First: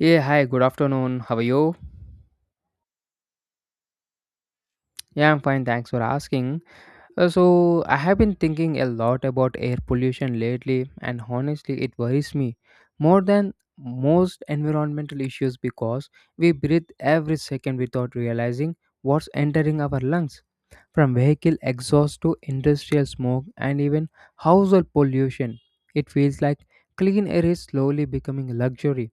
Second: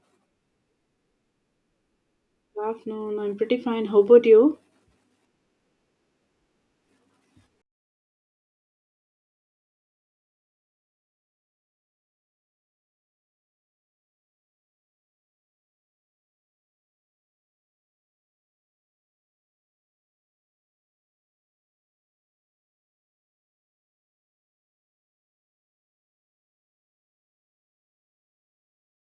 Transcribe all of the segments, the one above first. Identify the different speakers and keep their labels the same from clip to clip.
Speaker 1: Yeah, hi, good afternoon. How are you?
Speaker 2: Good afternoon. I'm pretty fine. How about you?
Speaker 1: Yeah, I'm fine, thanks for asking. I have been thinking a lot about air pollution lately, and honestly, it worries me more than most environmental issues because we breathe every second without realizing what's entering our lungs from vehicle exhaust to industrial smoke and even household pollution. It feels like clean air is slowly becoming a luxury.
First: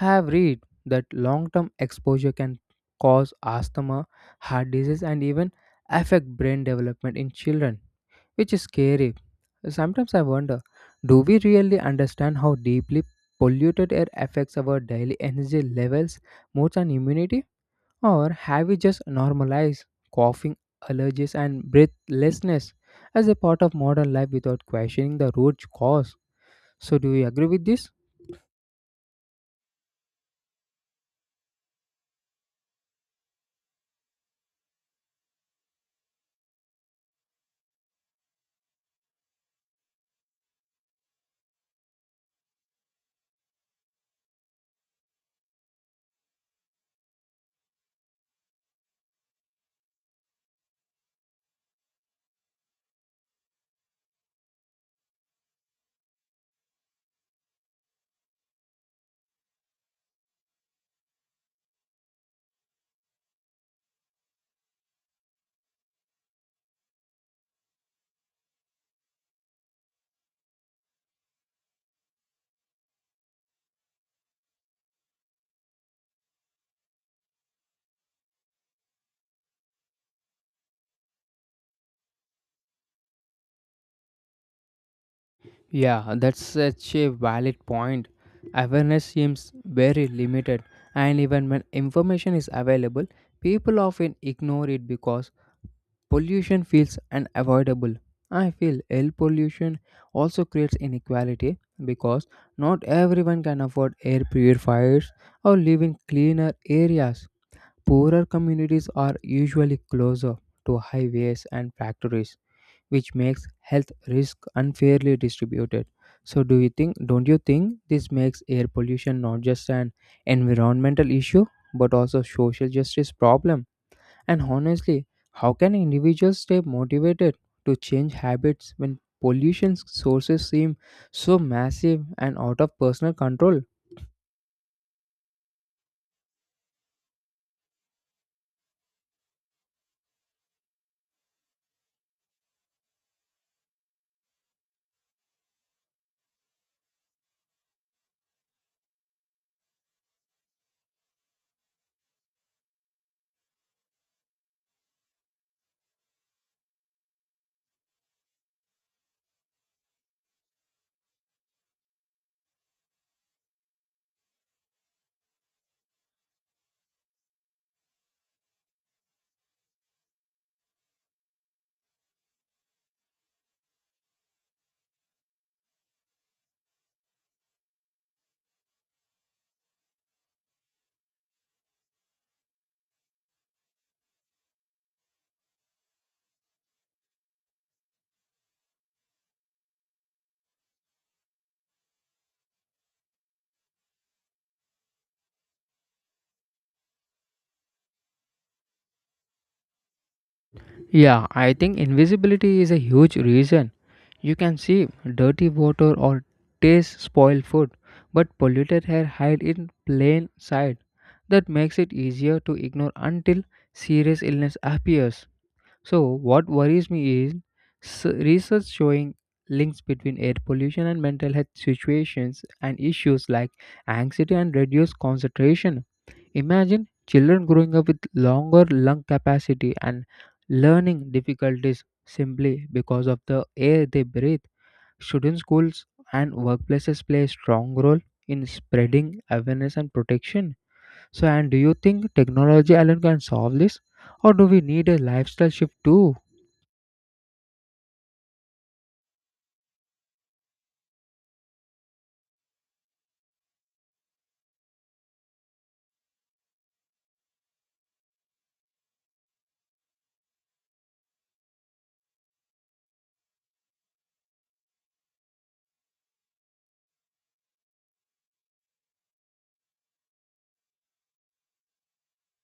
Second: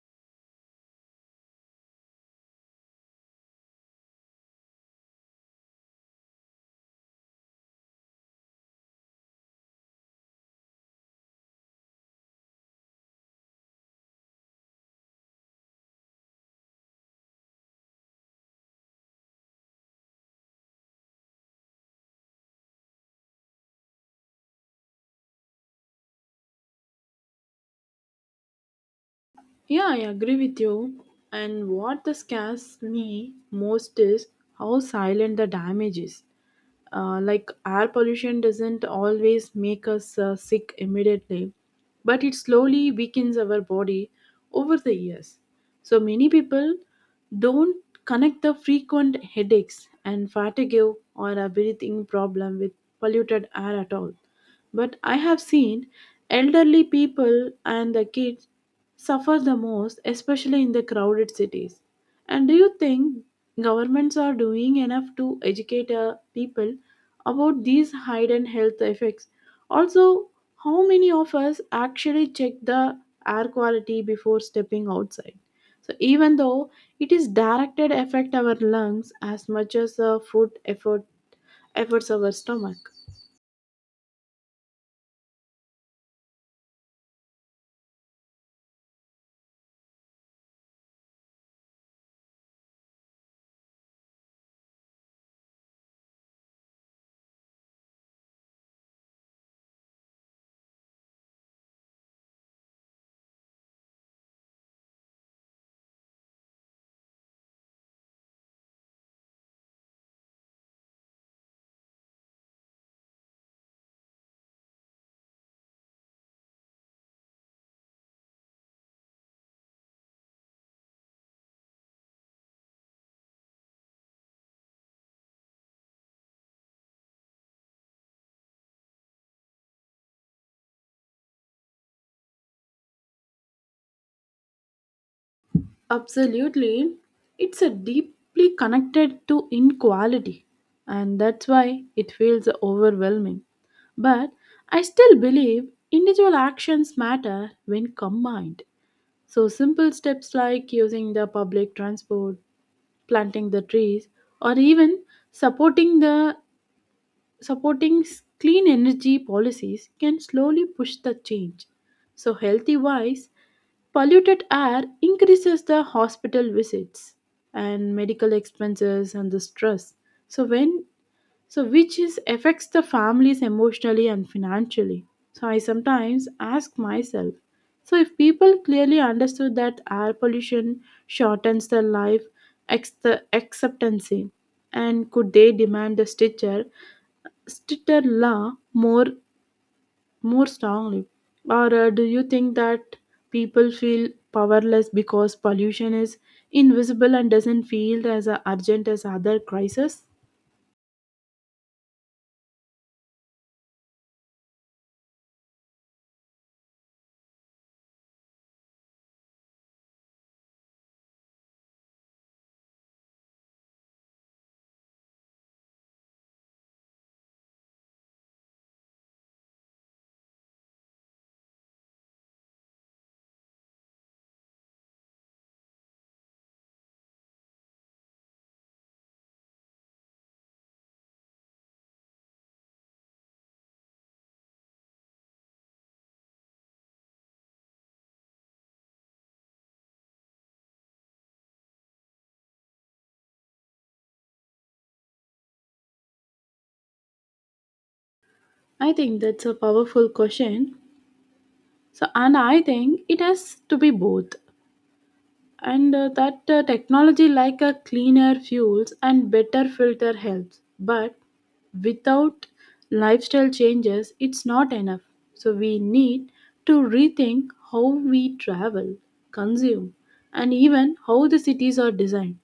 Speaker 1: I have read that long term exposure can cause asthma, heart disease, and even affect brain development in children, which is scary. Sometimes I wonder, do we really understand how deeply polluted air affects our daily energy levels, moods, and immunity? Or have we just normalized coughing, allergies, and breathlessness as a part of modern life without questioning the root cause? So, do you agree with this?
Speaker 2: Yeah, I agree with you. And what the scares me most is how silent the damage is. Like air pollution doesn't always make us sick immediately, but it slowly weakens our body over the years. So many people don't connect the frequent headaches and fatigue or a breathing problem with polluted air at all. But I have seen elderly people and the kids suffer the most, especially in the crowded cities. And do you think governments are doing enough to educate people about these hidden health effects? Also, how many of us actually check the air quality before stepping outside? So even though it is directed affect our lungs as much as the food effort efforts our stomach.
Speaker 1: Yeah, that's such a valid point. Awareness seems very limited, and even when information is available, people often ignore it because pollution feels unavoidable. I feel air pollution also creates inequality because not everyone can afford air purifiers or live in cleaner areas. Poorer communities are usually closer to highways and factories which makes health risk unfairly distributed. So do you think don't you think this makes air pollution not just an environmental issue but also social justice problem? And honestly, how can individuals stay motivated to change habits when pollution sources seem so massive and out of personal control?
Speaker 2: Absolutely. It's a deeply connected to inequality, and that's why it feels overwhelming. But I still believe individual actions matter when combined. So simple steps like using the public transport, planting the trees, or even supporting the supporting s- clean energy policies can slowly push the change. So, healthy wise, polluted air increases the hospital visits and medical expenses and the stress. So, when so which is affects the families emotionally and financially. So, I sometimes ask myself, so if people clearly understood that air pollution shortens their life the acceptancy, and could they demand a stitcher Stitterla more strongly? Or do you think that people feel powerless because pollution is invisible and doesn't feel as urgent as other crises?
Speaker 1: Yeah, I think invisibility is a huge reason. You can see dirty water or taste spoiled food, but polluted hair hide in plain sight. That makes it easier to ignore until serious illness appears. So, what worries me is research showing links between air pollution and mental health situations and issues like anxiety and reduced concentration. Imagine children growing up with longer lung capacity and learning difficulties simply because of the air they breathe. Shouldn't schools and workplaces play a strong role in spreading awareness and protection? So, and Do you think technology alone can solve this, or do we need a lifestyle shift too?
Speaker 2: I think that's a powerful question. So, and I think it has to be both. And that technology like a cleaner fuels and better filter helps, but without lifestyle changes it's not enough. So we need to rethink how we travel, consume, and even how the cities are designed.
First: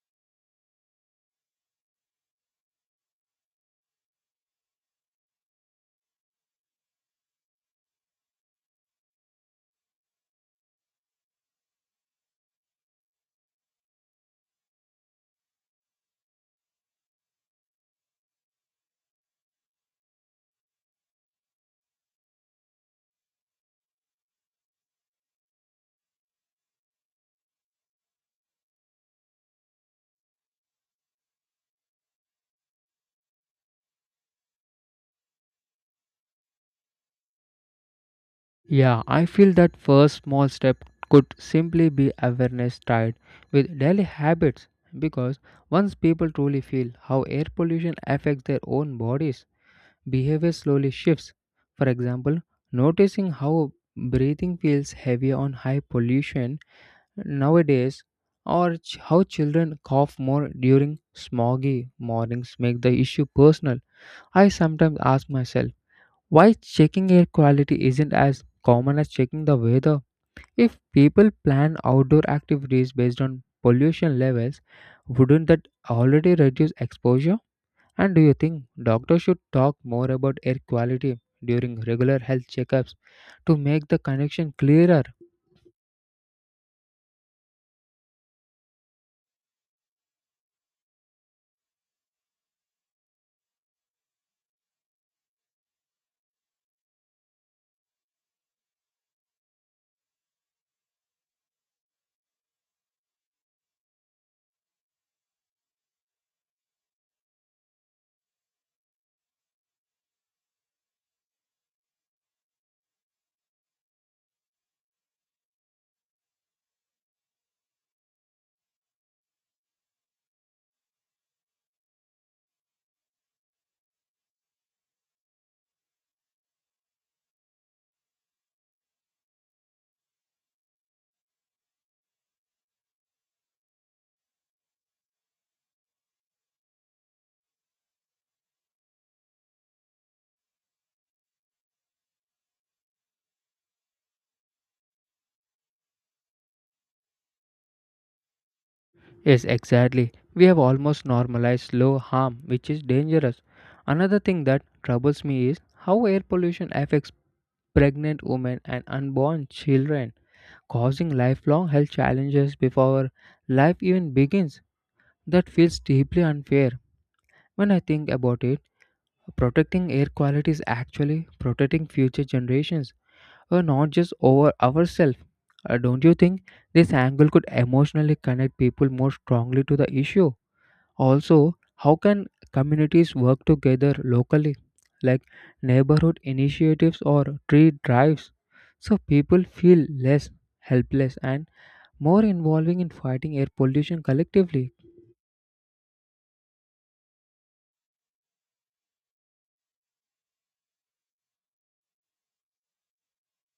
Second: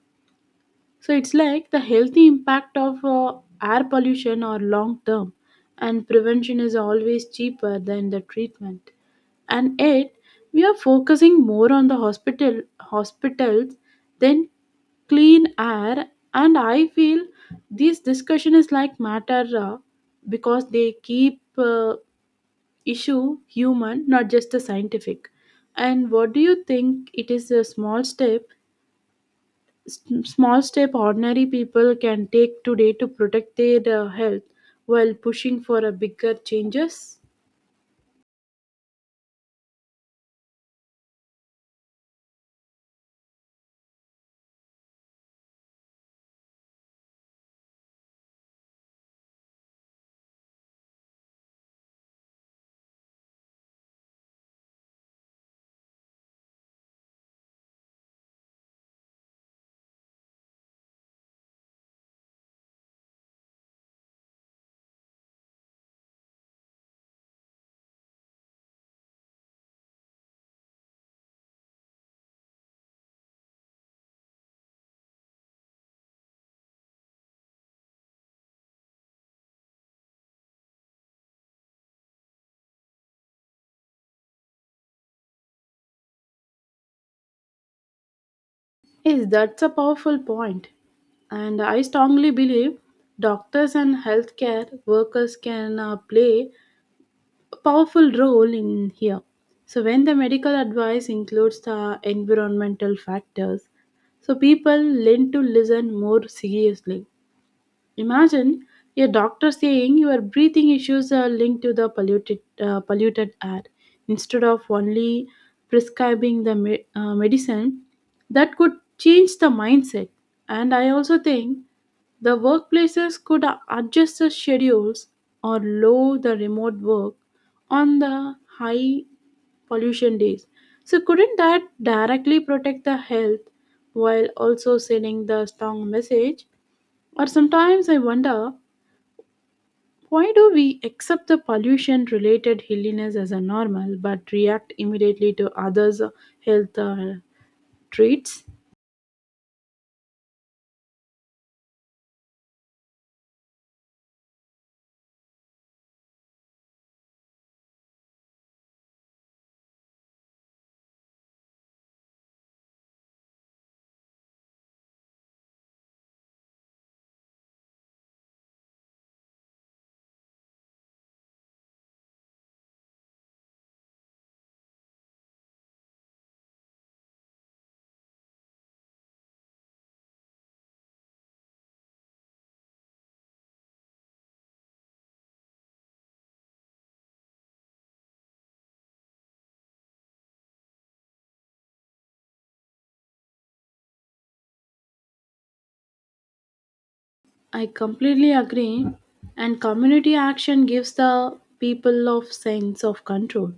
Speaker 2: So it's like the healthy impact of air pollution are long term, and prevention is always cheaper than the treatment. And yet, we are focusing more on the hospitals than clean air. And I feel this discussion is like matter because they keep issue human, not just the scientific. And what do you think? It is a small step s- small step ordinary people can take today to protect their health while pushing for a bigger changes.
Speaker 1: Yeah, I feel that first small step could simply be awareness tied with daily habits because once people truly feel how air pollution affects their own bodies, behavior slowly shifts. For example, noticing how breathing feels heavier on high pollution nowadays or how children cough more during smoggy mornings make the issue personal. I sometimes ask myself why checking air quality isn't as common as checking the weather? If people plan outdoor activities based on pollution levels, wouldn't that already reduce exposure? And do you think doctors should talk more about air quality during regular health checkups to make the connection clearer?
Speaker 2: Yes, that's a powerful point, and I strongly believe doctors and healthcare workers can play a powerful role in here. So when the medical advice includes the environmental factors, so people learn to listen more seriously. Imagine a doctor saying your breathing issues are linked to the polluted air instead of only prescribing the medicine. That could change the mindset. And I also think the workplaces could adjust the schedules or lower the remote work on the high pollution days. So, couldn't that directly protect the health while also sending the strong message? Or sometimes I wonder, why do we accept the pollution related illness as a normal but react immediately to others' health treats?
Speaker 1: Yes, exactly. We have almost normalized low harm, which is dangerous. Another thing that troubles me is how air pollution affects pregnant women and unborn children causing lifelong health challenges before life even begins. That feels deeply unfair. When I think about it, protecting air quality is actually protecting future generations, or not just over ourselves. Don't you think this angle could emotionally connect people more strongly to the issue? Also, how can communities work together locally, like neighborhood initiatives or tree drives, so people feel less helpless and more involving in fighting air pollution collectively.
Speaker 2: I completely agree, and community action gives the people of sense of control,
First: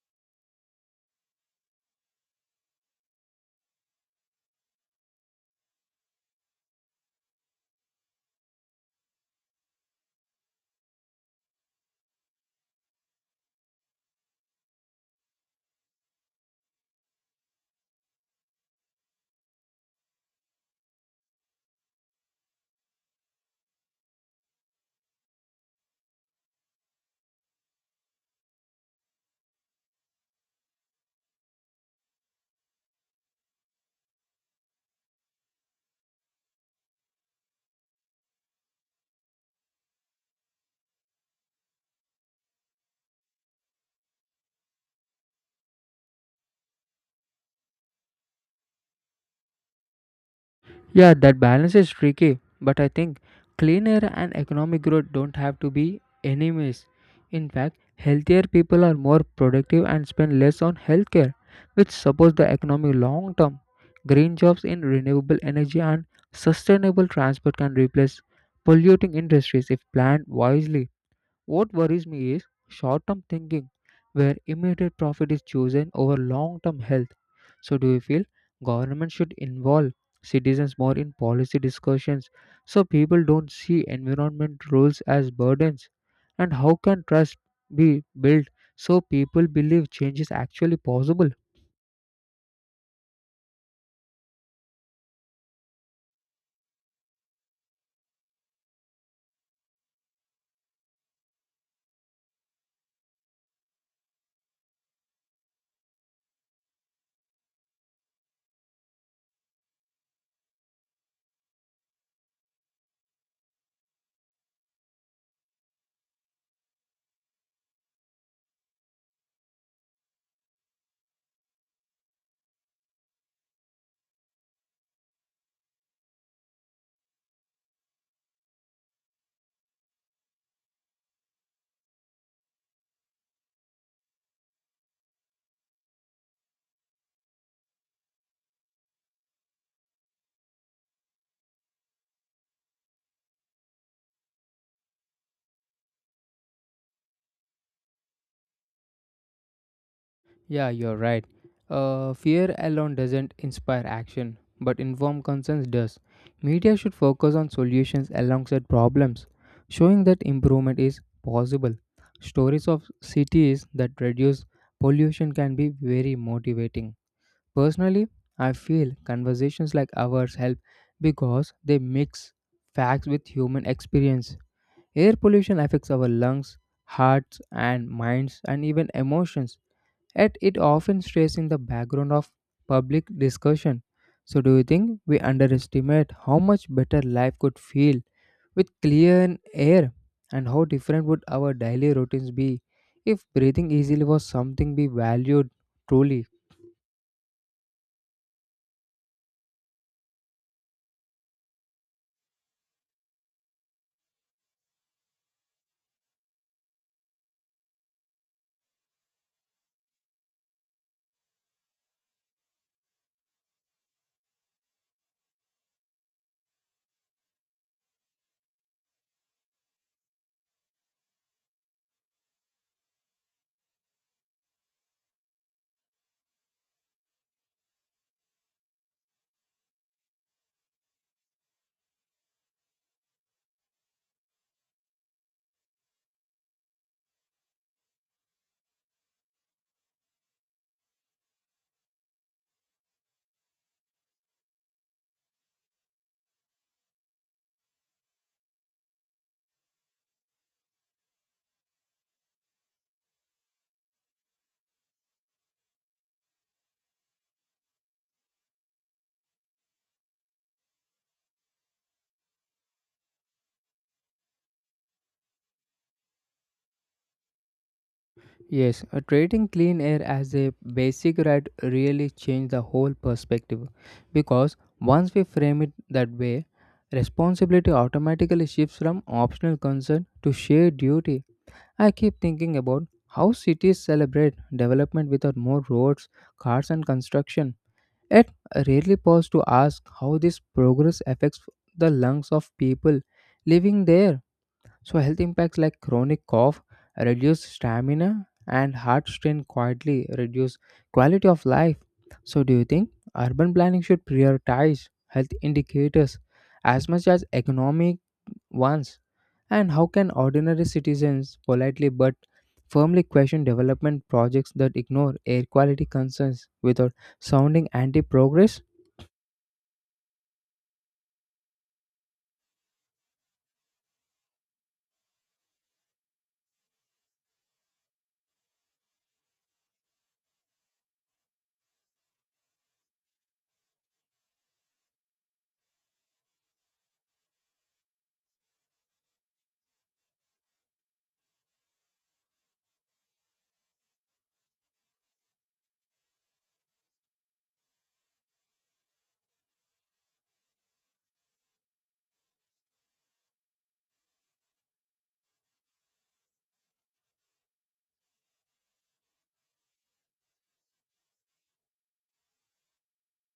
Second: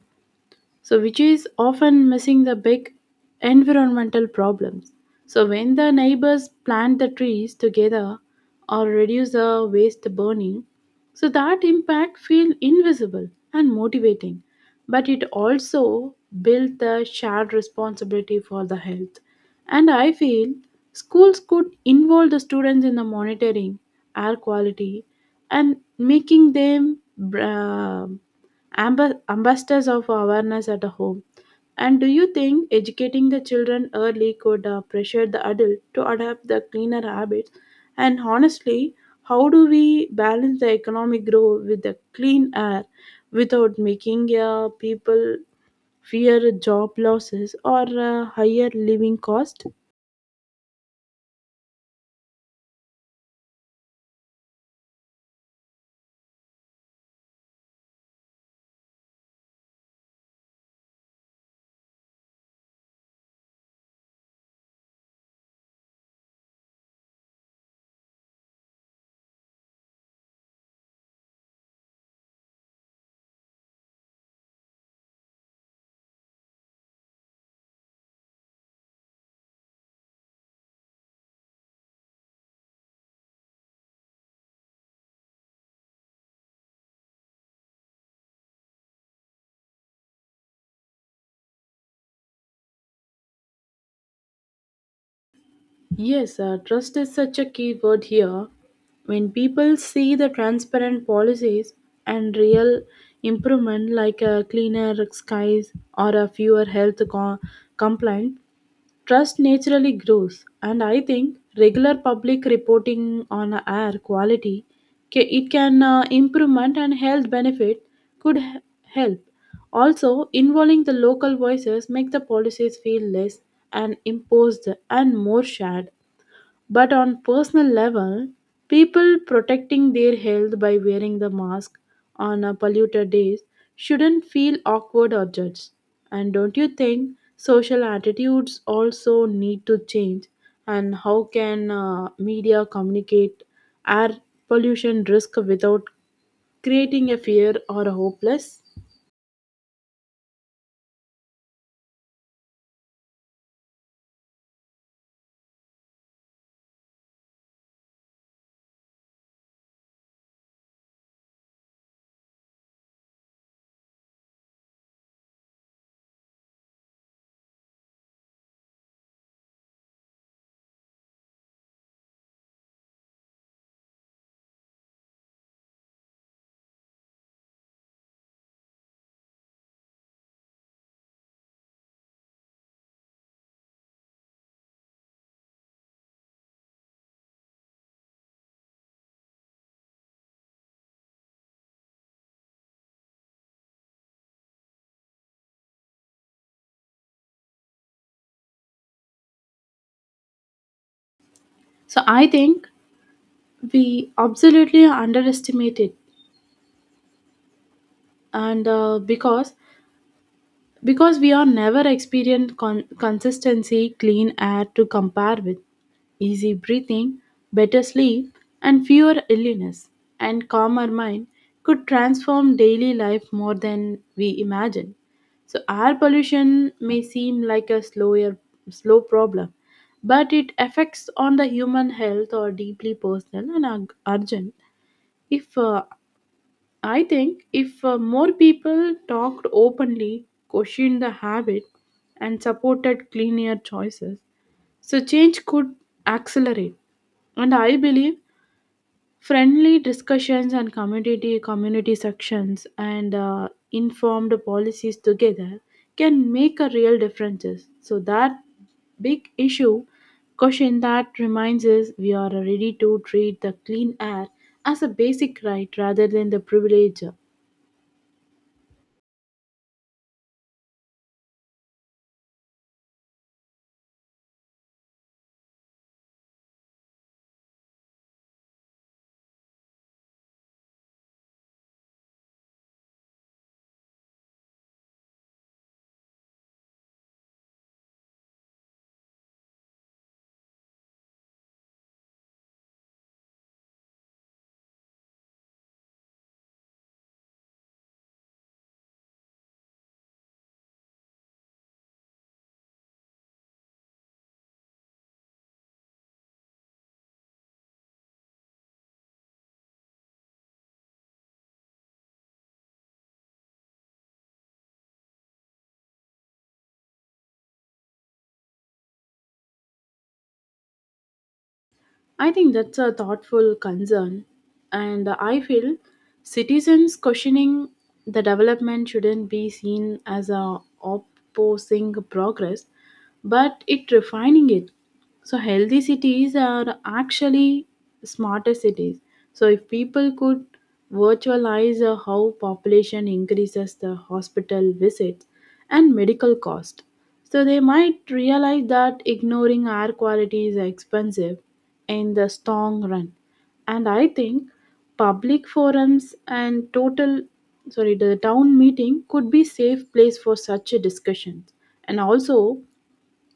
Speaker 2: so which is often missing the big environmental problems. So when the neighbors plant the trees together or reduce the waste burning, so that impact feel invisible and motivating, but it also build the shared responsibility for the health. And I feel schools could involve the students in the monitoring air quality and making them uh, ambassadors of awareness at home. And do you think educating the children early could pressure the adult to adopt the cleaner habits? And honestly, how do we balance the economic growth with the clean air without making people fear job losses or higher living cost?
Speaker 1: Yeah, that balance is tricky, but I think clean air and economic growth don't have to be enemies. In fact, healthier people are more productive and spend less on healthcare, which supports the economy long term. Green jobs in renewable energy and sustainable transport can replace polluting industries if planned wisely. What worries me is short term thinking, where immediate profit is chosen over long term health. So, do you feel government should involve citizens more in policy discussions so people don't see environment rules as burdens? And how can trust be built so people believe change is actually possible?
Speaker 2: Yes, trust is such a key word here. When people see the transparent policies and real improvement, like cleaner skies or a fewer health complaint, trust naturally grows. And I think regular public reporting on air quality, ca- it can improvement and health benefit could help. Also, involving the local voices make the policies feel less and imposed and more shared. But on personal level, people protecting their health by wearing the mask on a polluted days shouldn't feel awkward or judged. And don't you think social attitudes also need to change? And how can media communicate air pollution risk without creating a fear or a hopeless?
Speaker 1: Yeah, you're right. Fear alone doesn't inspire action, but informed consent does. Media should focus on solutions alongside problems, showing that improvement is possible. Stories of cities that reduce pollution can be very motivating. Personally, I feel conversations like ours help because they mix facts with human experience. Air pollution affects our lungs, hearts, and minds, and even emotions yet it often stays in the background of public discussion. So, do you think we underestimate how much better life could feel with clear air, and how different would our daily routines be if breathing easily was something we valued truly?
Speaker 2: So I think we absolutely underestimate it, and because we are never experienced consistency clean air to compare with. Easy breathing, better sleep, and fewer illness, and calmer mind could transform daily life more than we imagine. So air pollution may seem like a slow problem, but it affects on the human health or deeply personal and urgent. If uh, I think if uh, more people talked openly, questioned the habit, and supported cleaner choices, so change could accelerate. And I believe friendly discussions and community sections and informed policies together can make a real differences. So that big issue question that reminds us we are ready to treat the clean air as a basic right rather than the privilege.
Speaker 1: Yes, treating clean air as a basic right really changed the whole perspective because once we frame it that way, responsibility automatically shifts from optional concern to shared duty. I keep thinking about how cities celebrate development without more roads, cars, and construction. Yet, I rarely pause to ask how this progress affects the lungs of people living there. So, health impacts like chronic cough, reduced stamina, and heart strain quietly reduce quality of life. So, do you think urban planning should prioritize health indicators as much as economic once? And how can ordinary citizens politely but firmly question development projects that ignore air quality concerns without sounding anti progress?
Speaker 2: I think that's a thoughtful concern, and I feel citizens questioning the development shouldn't be seen as a opposing progress, but it refining it. So healthy cities are actually smarter cities. So if people could virtualize how population increases the hospital visits and medical cost, so they might realize that ignoring air quality is expensive in the strong run. And I think public forums and total sorry the town meeting could be safe place for such a discussion. And also,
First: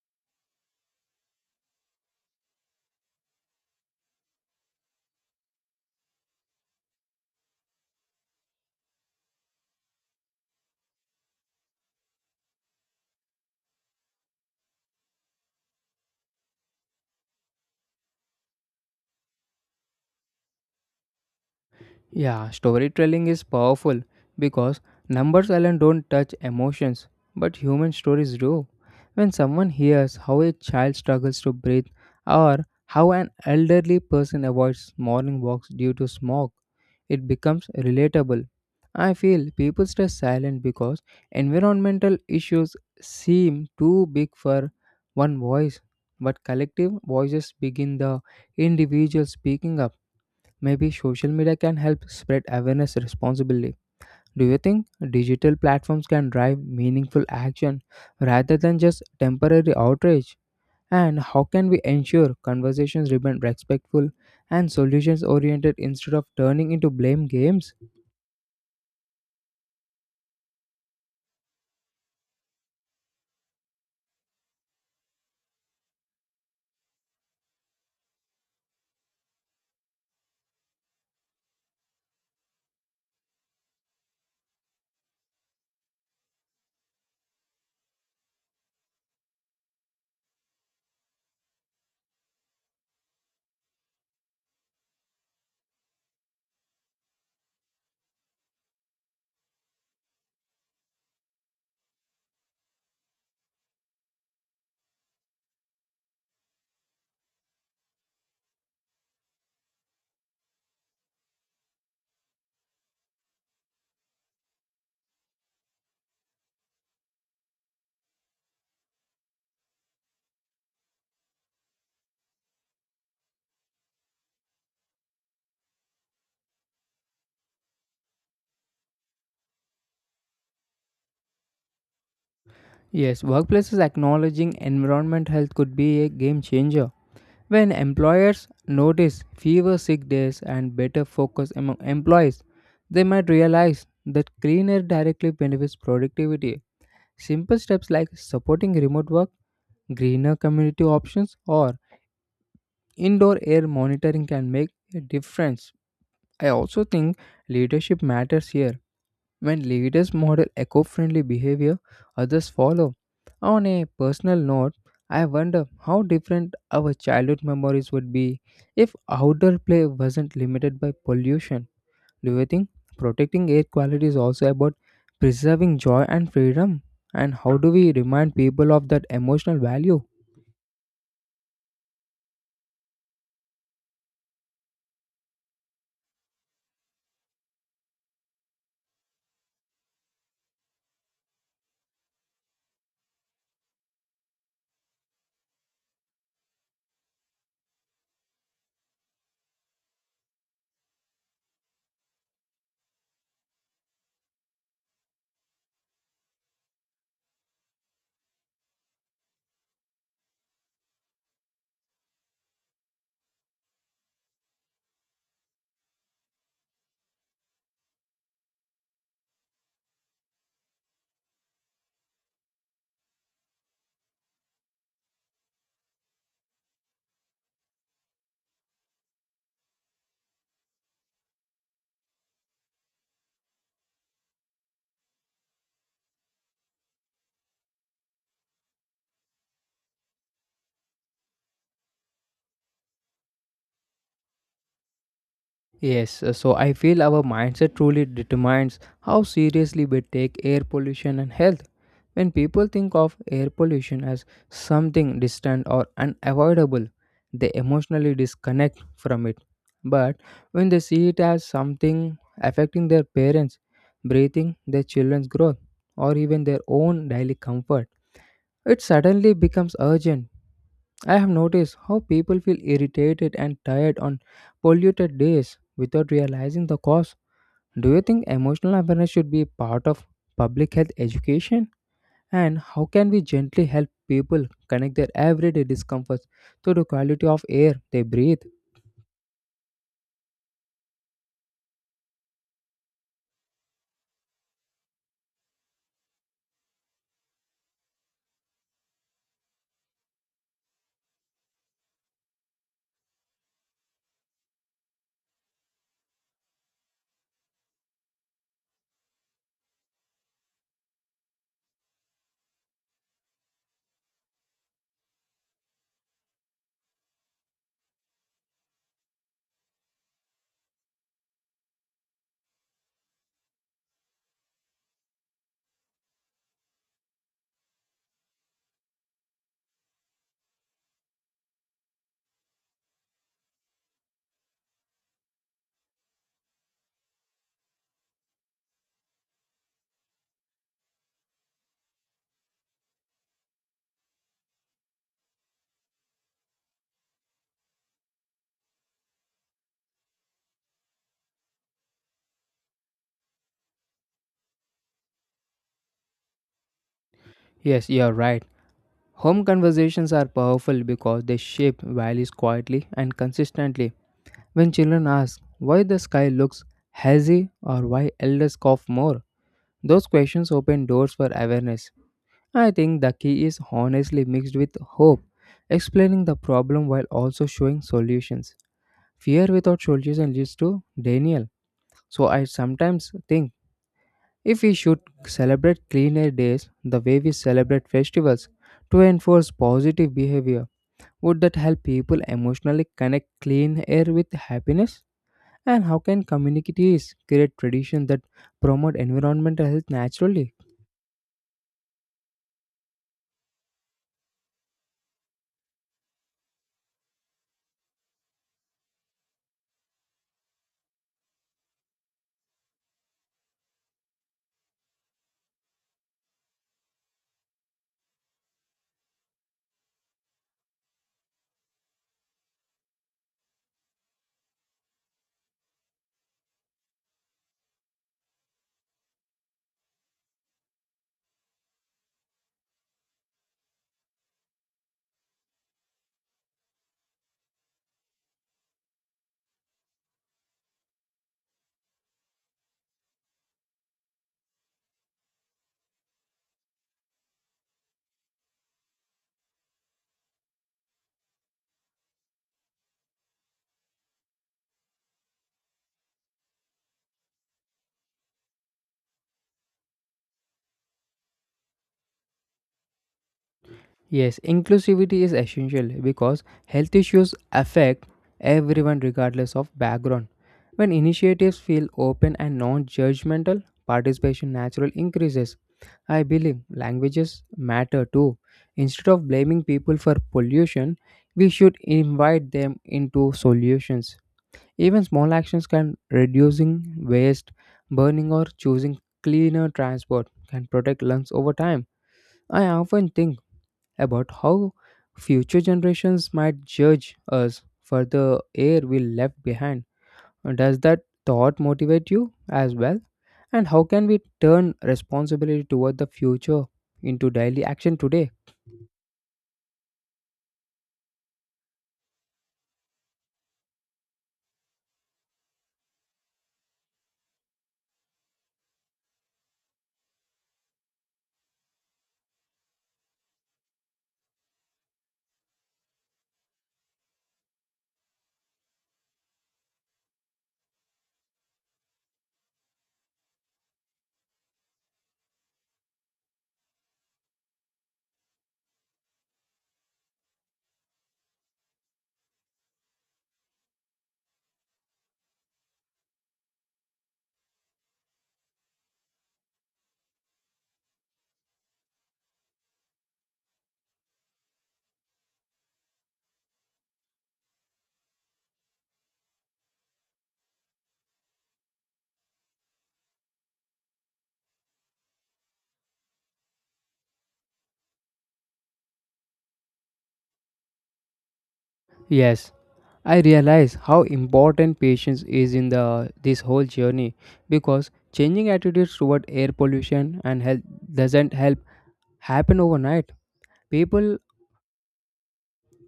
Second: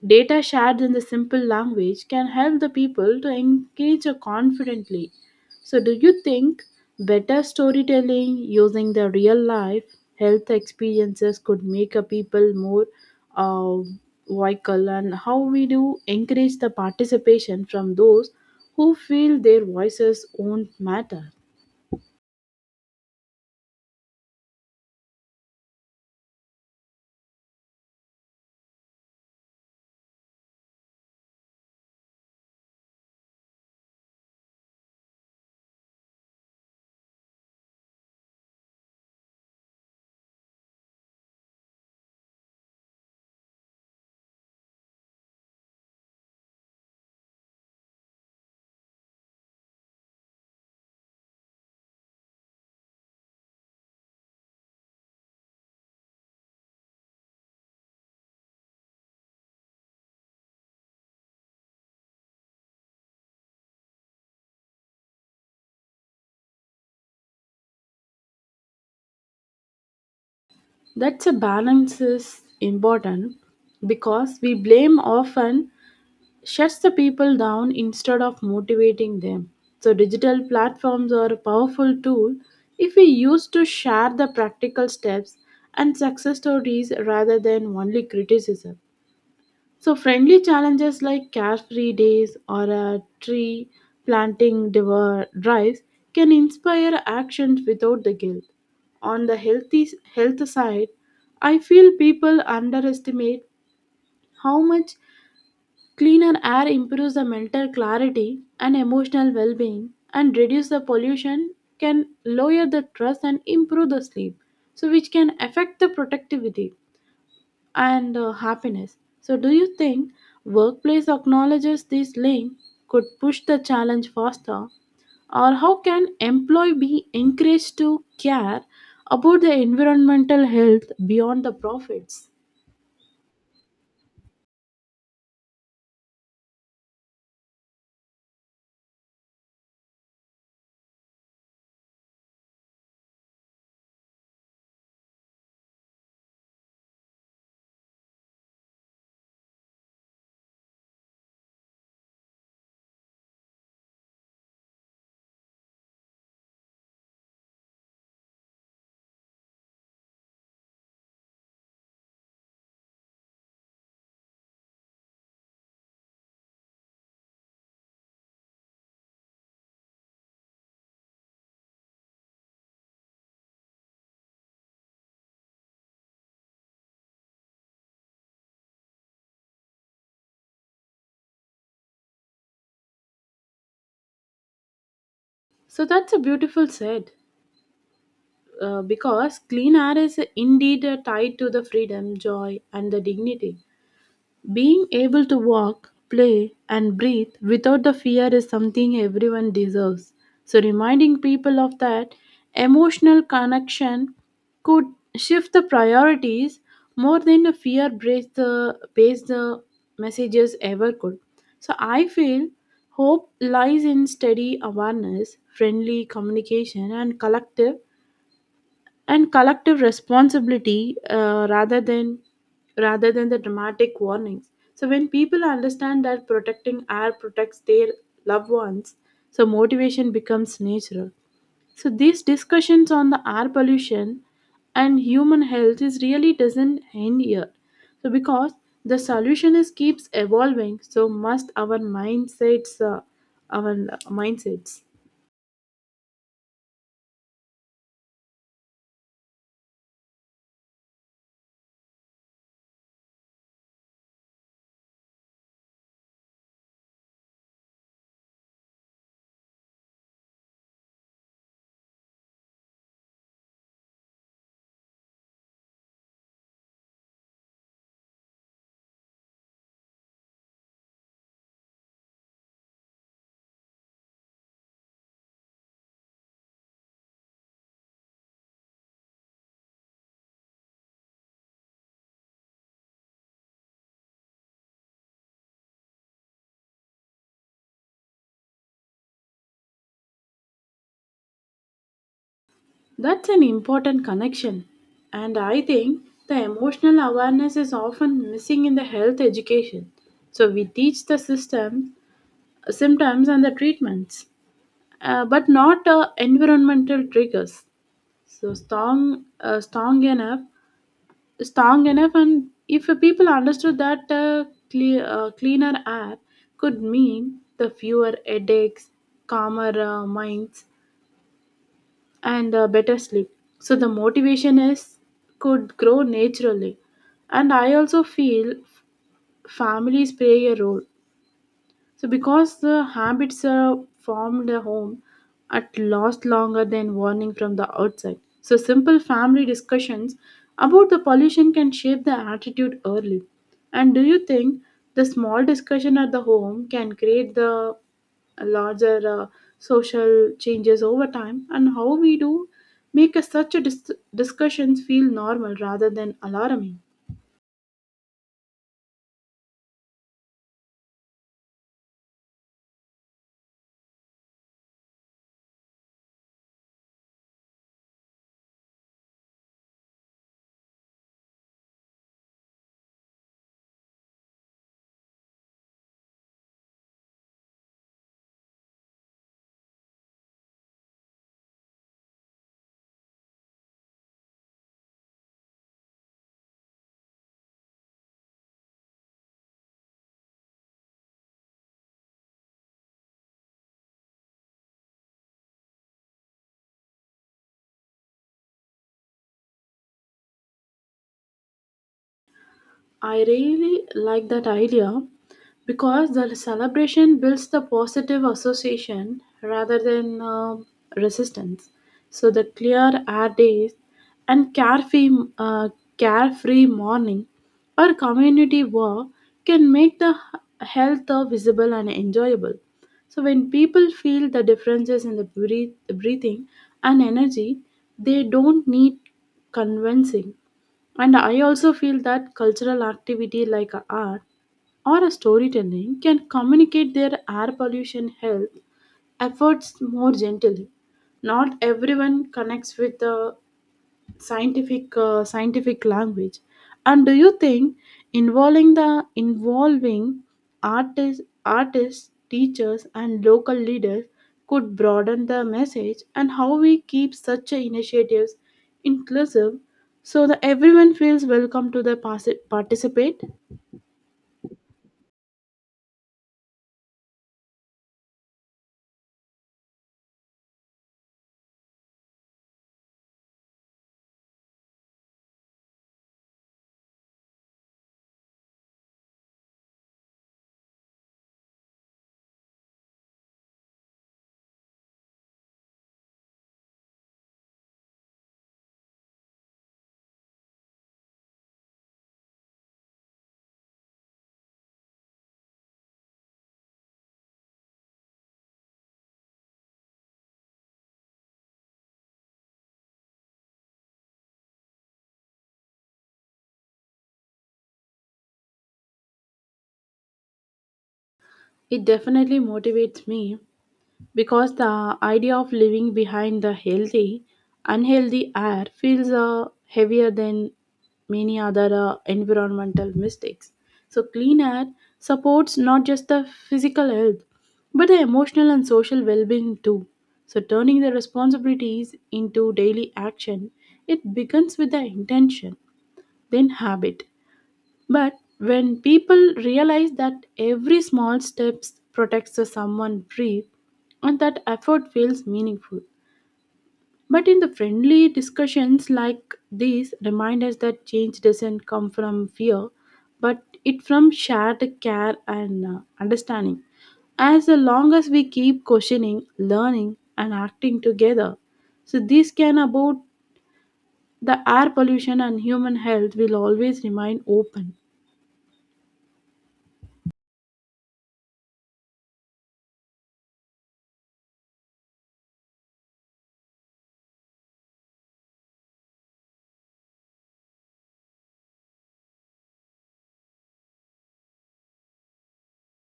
Speaker 2: data shared in the simple language can help the people to engage confidently. So, do you think better storytelling using the real life health experiences could make a people more uh, vocal? And how we do encourage the participation from those who feel their voices won't matter?
Speaker 1: Yeah, storytelling is powerful because numbers alone don't touch emotions, but human stories do. When someone hears how a child struggles to breathe or how an elderly person avoids morning walks due to smog, it becomes relatable. I feel people stay silent because environmental issues seem too big for one voice, but collective voices begin the individual speaking up. Maybe social media can help spread awareness responsibly. Do you think digital platforms can drive meaningful action rather than just temporary outrage? And how can we ensure conversations remain respectful and solutions oriented instead of turning into blame games?
Speaker 2: That's a balance is important because we blame often shuts the people down instead of motivating them. So, digital platforms are a powerful tool if we use to share the practical steps and success stories rather than only criticism. So, friendly challenges like carefree days or a tree planting drives can inspire actions without the guilt. On the healthy health side, I feel people underestimate how much cleaner air improves the mental clarity and emotional well being, and reduce the pollution, can lower the stress and improve the sleep, so which can affect the productivity and happiness. So, do you think workplace acknowledges this link could push the challenge faster? Or how can employee be encouraged to care about the environmental health beyond the profits?
Speaker 1: Yes, workplaces acknowledging environment health could be a game changer. When employers notice fewer sick days and better focus among employees, they might realize that clean air directly benefits productivity. Simple steps like supporting remote work, greener community options, or indoor air monitoring can make a difference. I also think leadership matters here. When leaders model eco friendly behavior, others follow. On a personal note, I wonder how different our childhood memories would be if outdoor play wasn't limited by pollution. Do you think protecting air quality is also about preserving joy and freedom? And how do we remind people of that emotional value?
Speaker 2: So that's a beautiful said. Because clean air is indeed tied to the freedom, joy, and the dignity. Being able to walk, play, and breathe without the fear is something everyone deserves. So, reminding people of that emotional connection could shift the priorities more than a based the messages ever could. So, I feel hope lies in steady awareness, friendly communication, and collective responsibility rather than the dramatic warnings. So when people understand that protecting air protects their loved ones, so motivation becomes natural. So these discussions on the air pollution and human health is really doesn't end here, so because the solution is keeps evolving so must our our mindsets.
Speaker 1: Yes, so, I feel our mindset truly determines how seriously we take air pollution and health. When people think of air pollution as something distant or unavoidable, they emotionally disconnect from it. But when they see it as something affecting their parents, breathing, their children's growth, or even their own daily comfort, it suddenly becomes urgent. I have noticed how people feel irritated and tired on polluted days without realizing the cause. Do you think emotional awareness should be part of public health education? And how can we gently help people connect their everyday discomforts to the quality of air they breathe?
Speaker 2: That's an important connection. And I think the emotional awareness is often missing in the health education. So we teach the system, symptoms, and the treatments, but not environmental triggers. So strong, uh, strong enough, Strong enough, and if people understood that cleaner air could mean the fewer headaches, calmer minds, and better sleep. So the motivation is could grow naturally. And I also feel families play a role. So, because the habits are formed at home at last longer than warning from the outside. So, simple family discussions about the pollution can shape the attitude early. And do you think the small discussion at the home can create the larger social changes over time? And how we do make a, such a discussions feel normal rather than alarming?
Speaker 1: Yes, you are right. Home conversations are powerful because they shape values quietly and consistently. When children ask why the sky looks hazy or why elders cough more, those questions open doors for awareness. I think the key is honestly mixed with hope, explaining the problem while also showing solutions. Fear without solution leads to denial. So I sometimes think if we should celebrate clean air days the way we celebrate festivals to enforce positive behavior, would that help people emotionally connect clean air with happiness? And how can communities create traditions that promote environmental health naturally?
Speaker 2: I really like that idea because the celebration builds the positive association rather than resistance. So the clear air days and uh, carefree morning or community work can make the health visible and enjoyable. So when people feel the differences in the breathing and energy, they don't need convincing. And I also feel that cultural activity like a art or a storytelling can communicate their air pollution health efforts more gently. Not everyone connects with the scientific language. And do you think involving artists, teachers, and local leaders could broaden the message? And how we keep such a initiatives inclusive so that everyone feels welcome to the participate?
Speaker 1: Yes, inclusivity is essential because health issues affect everyone regardless of background. When initiatives feel open and non judgmental, participation naturally increases. I believe languages matter too. Instead of blaming people for pollution, we should invite them into solutions. Even small actions can reducing waste, burning or choosing cleaner transport can protect lungs over time. I often think about how future generations might judge us for the air we left behind. Does that thought motivate you as well? And how can we turn responsibility toward the future into daily action today?
Speaker 2: It definitely motivates me because the idea of living behind the unhealthy air feels heavier than many other environmental mistakes. So, clean air supports not just the physical health but the emotional and social well being too. So, turning the responsibilities into daily action, it begins with the intention, then habit. But when people realize that every small step protects the someone brief, and that effort feels meaningful. But in the friendly discussions like these, remind us that change doesn't come from fear, but it from shared care and understanding. As long as we keep questioning, learning, and acting together, so this can about the air pollution and human health will always remain open.
Speaker 1: Yes, I realize how important patience is in the this whole journey because changing attitudes toward air pollution and health doesn't help happen overnight. People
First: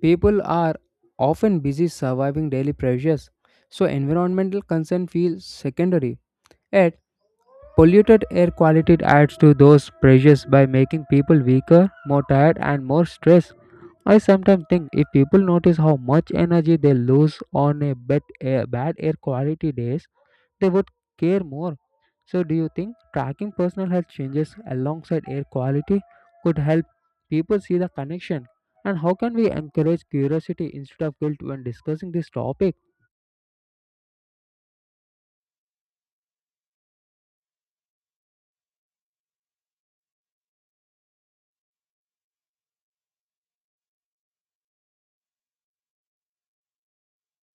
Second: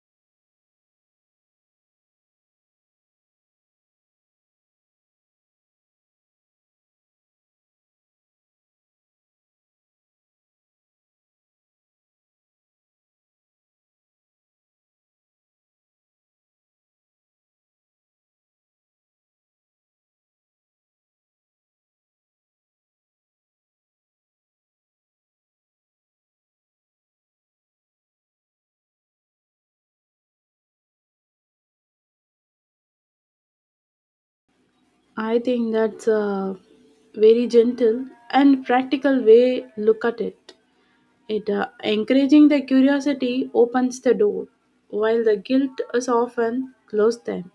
Speaker 1: People are often busy surviving daily pressures, so environmental concern feels secondary. Yet, polluted air quality adds to those pressures by making people weaker, more tired, and more stressed. I sometimes think if people notice how much energy they lose on a bad air quality days, they would care more. So, do you think tracking personal health changes alongside air quality could help people see the connection? And how can we encourage curiosity instead of guilt when discussing this topic?
Speaker 2: I think that's a very gentle and practical way look at it. It encouraging the curiosity opens the door, while the guilt is often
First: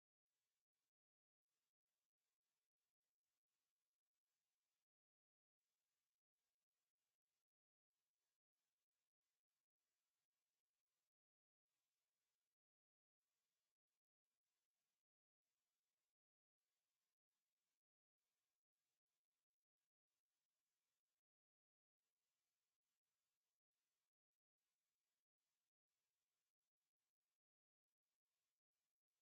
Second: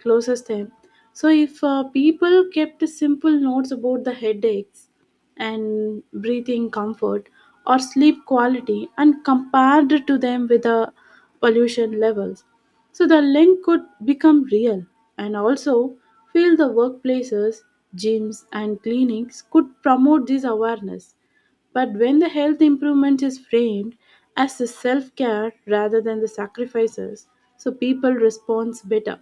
Speaker 2: closes them. So if people kept simple notes about the headaches and breathing comfort or sleep quality and compared to them with the pollution levels, so the link could become real. And also feel the workplaces, gyms and clinics could promote this awareness, but when the health improvement is framed as the self care rather than the sacrifices, so people respond better.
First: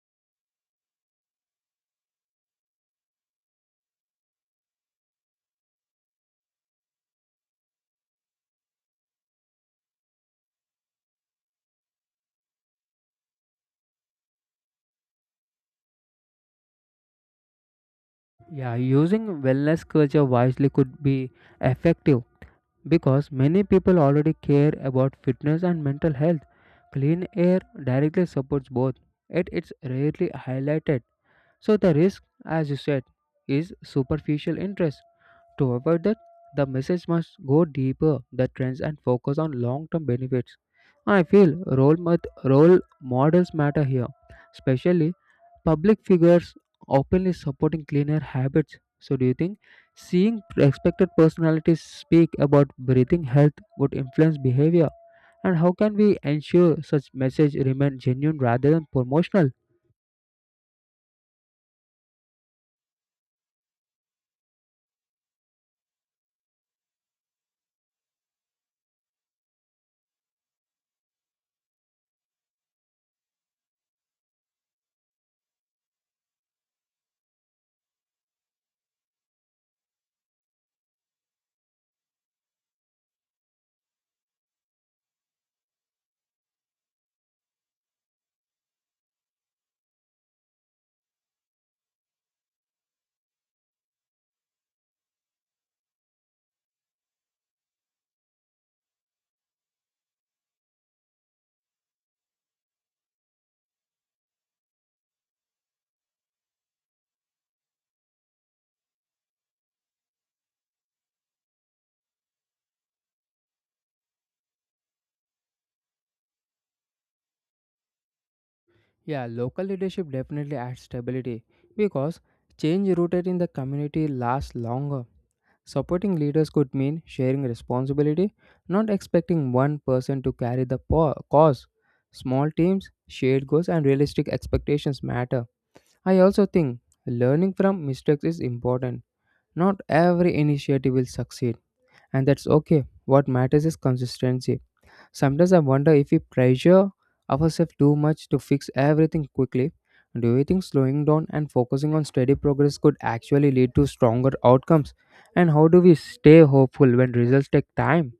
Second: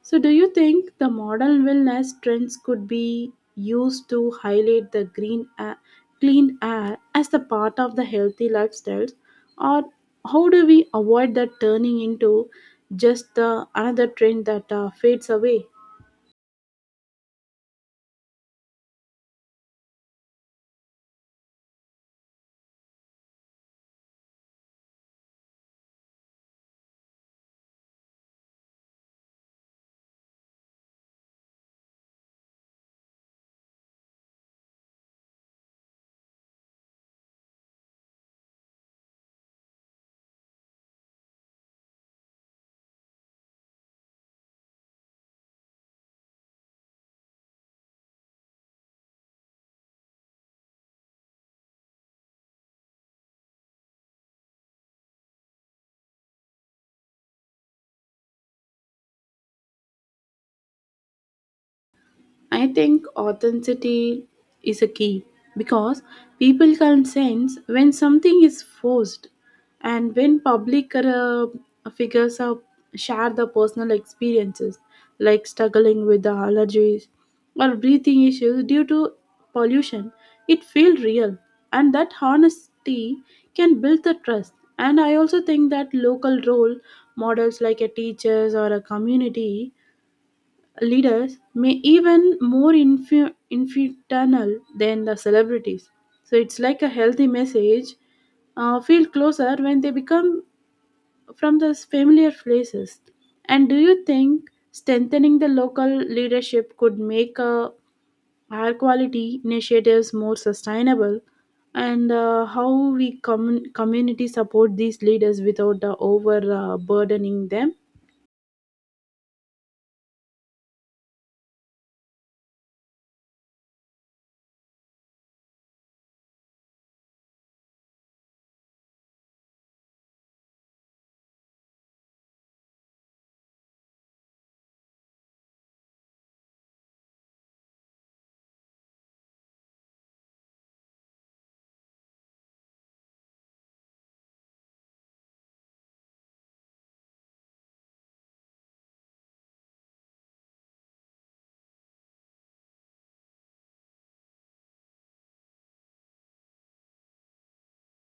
Speaker 2: So, do you think the modern wellness trends could be used to highlight the green air, clean air as the part of the healthy lifestyles, or how do we avoid that turning into just another trend that fades away?
Speaker 1: Yeah, using wellness culture wisely could be effective because many people already care about fitness and mental health. Clean air directly supports both, yet it's rarely highlighted. So, the risk, as you said, is superficial interest. To avoid that, the message must go deeper the trends and focus on long-term benefits. I feel role models matter here, especially public figures openly supporting cleaner habits. So, do you think seeing respected personalities speak about breathing health would influence behavior? And how can we ensure such message remain genuine rather than promotional?
Speaker 2: I think authenticity is a key because people can sense when something is forced. And when public figures share the personal experiences like struggling with the allergies or breathing issues due to pollution, it feels real, and that honesty can build the trust. And I also think that local role models like a teachers or a community leaders may even more infernal than the celebrities. So it's like a healthy message feel closer when they become from those familiar places. And do you think strengthening the local leadership could make higher quality initiatives more sustainable? And how we community support these leaders without overburdening them?
Speaker 1: Yeah, local leadership definitely adds stability because change rooted in the community lasts longer. Supporting leaders could mean sharing responsibility, not expecting one person to carry the cause. Small teams, shared goals, and realistic expectations matter. I also think learning from mistakes is important. Not every initiative will succeed, and that's okay. What matters is consistency. Sometimes I wonder if we pressure ourselves too much to fix everything quickly. Do you think slowing down and focusing on steady progress could actually lead to stronger outcomes? And how do we stay hopeful when results take time?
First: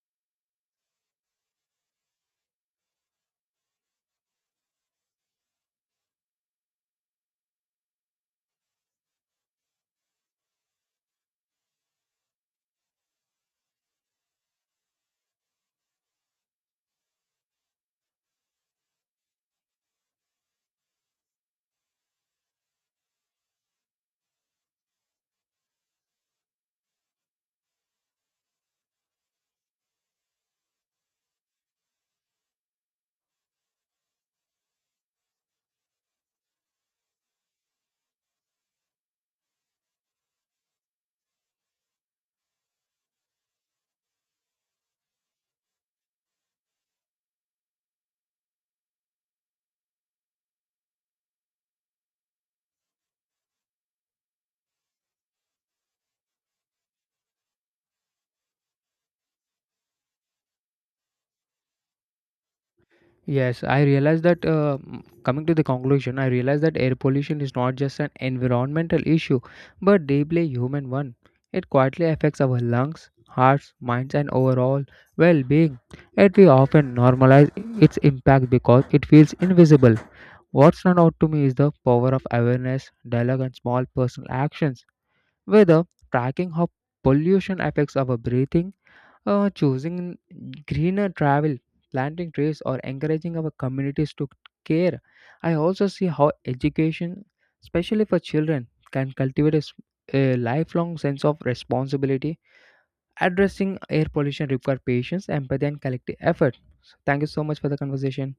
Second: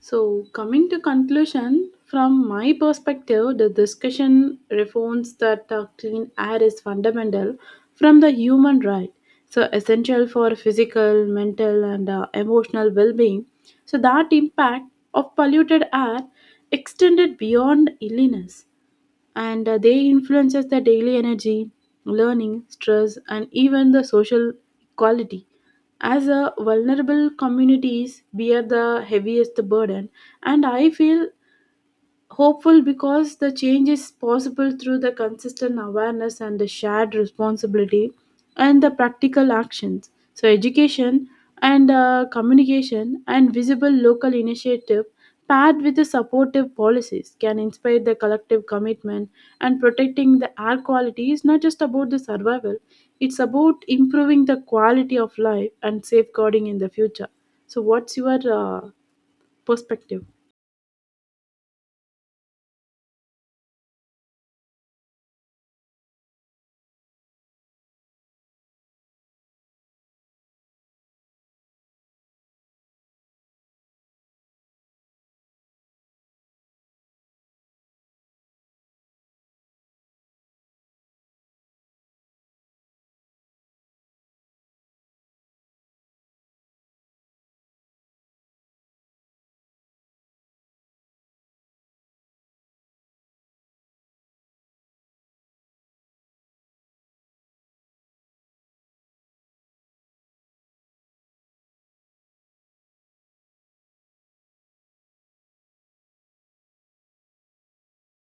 Speaker 2: So, coming to conclusion, from my perspective, the discussion reforms that clean air is fundamental from the human right, so essential for physical, mental, and emotional well-being. So that impact of polluted air extended beyond illness, and they influences the daily energy, learning, stress, and even the social quality, as a vulnerable communities bear the heaviest burden. And I feel hopeful because the change is possible through the consistent awareness and the shared responsibility and the practical actions. So education and communication and visible local initiative, paired with the supportive policies, can inspire the collective commitment. And protecting the air quality is not just about the survival, it's about improving the quality of life and safeguarding in the future. So what's your perspective?
Speaker 1: Yes, I realize that m- Coming to the conclusion, I realize that air pollution is not just an environmental issue, but deeply human one. It quietly affects our lungs, hearts, minds, and overall well-being. Yet we often normalize its impact because it feels invisible. What stands out to me is the power of awareness, dialogue, and small personal actions. Whether tracking how pollution affects our breathing, choosing greener travel, planting trees, or encouraging our communities to care. I also see how education, especially for children, can cultivate a lifelong sense of responsibility. Addressing air pollution requires patience, empathy, and collective effort. So thank you so much for the conversation.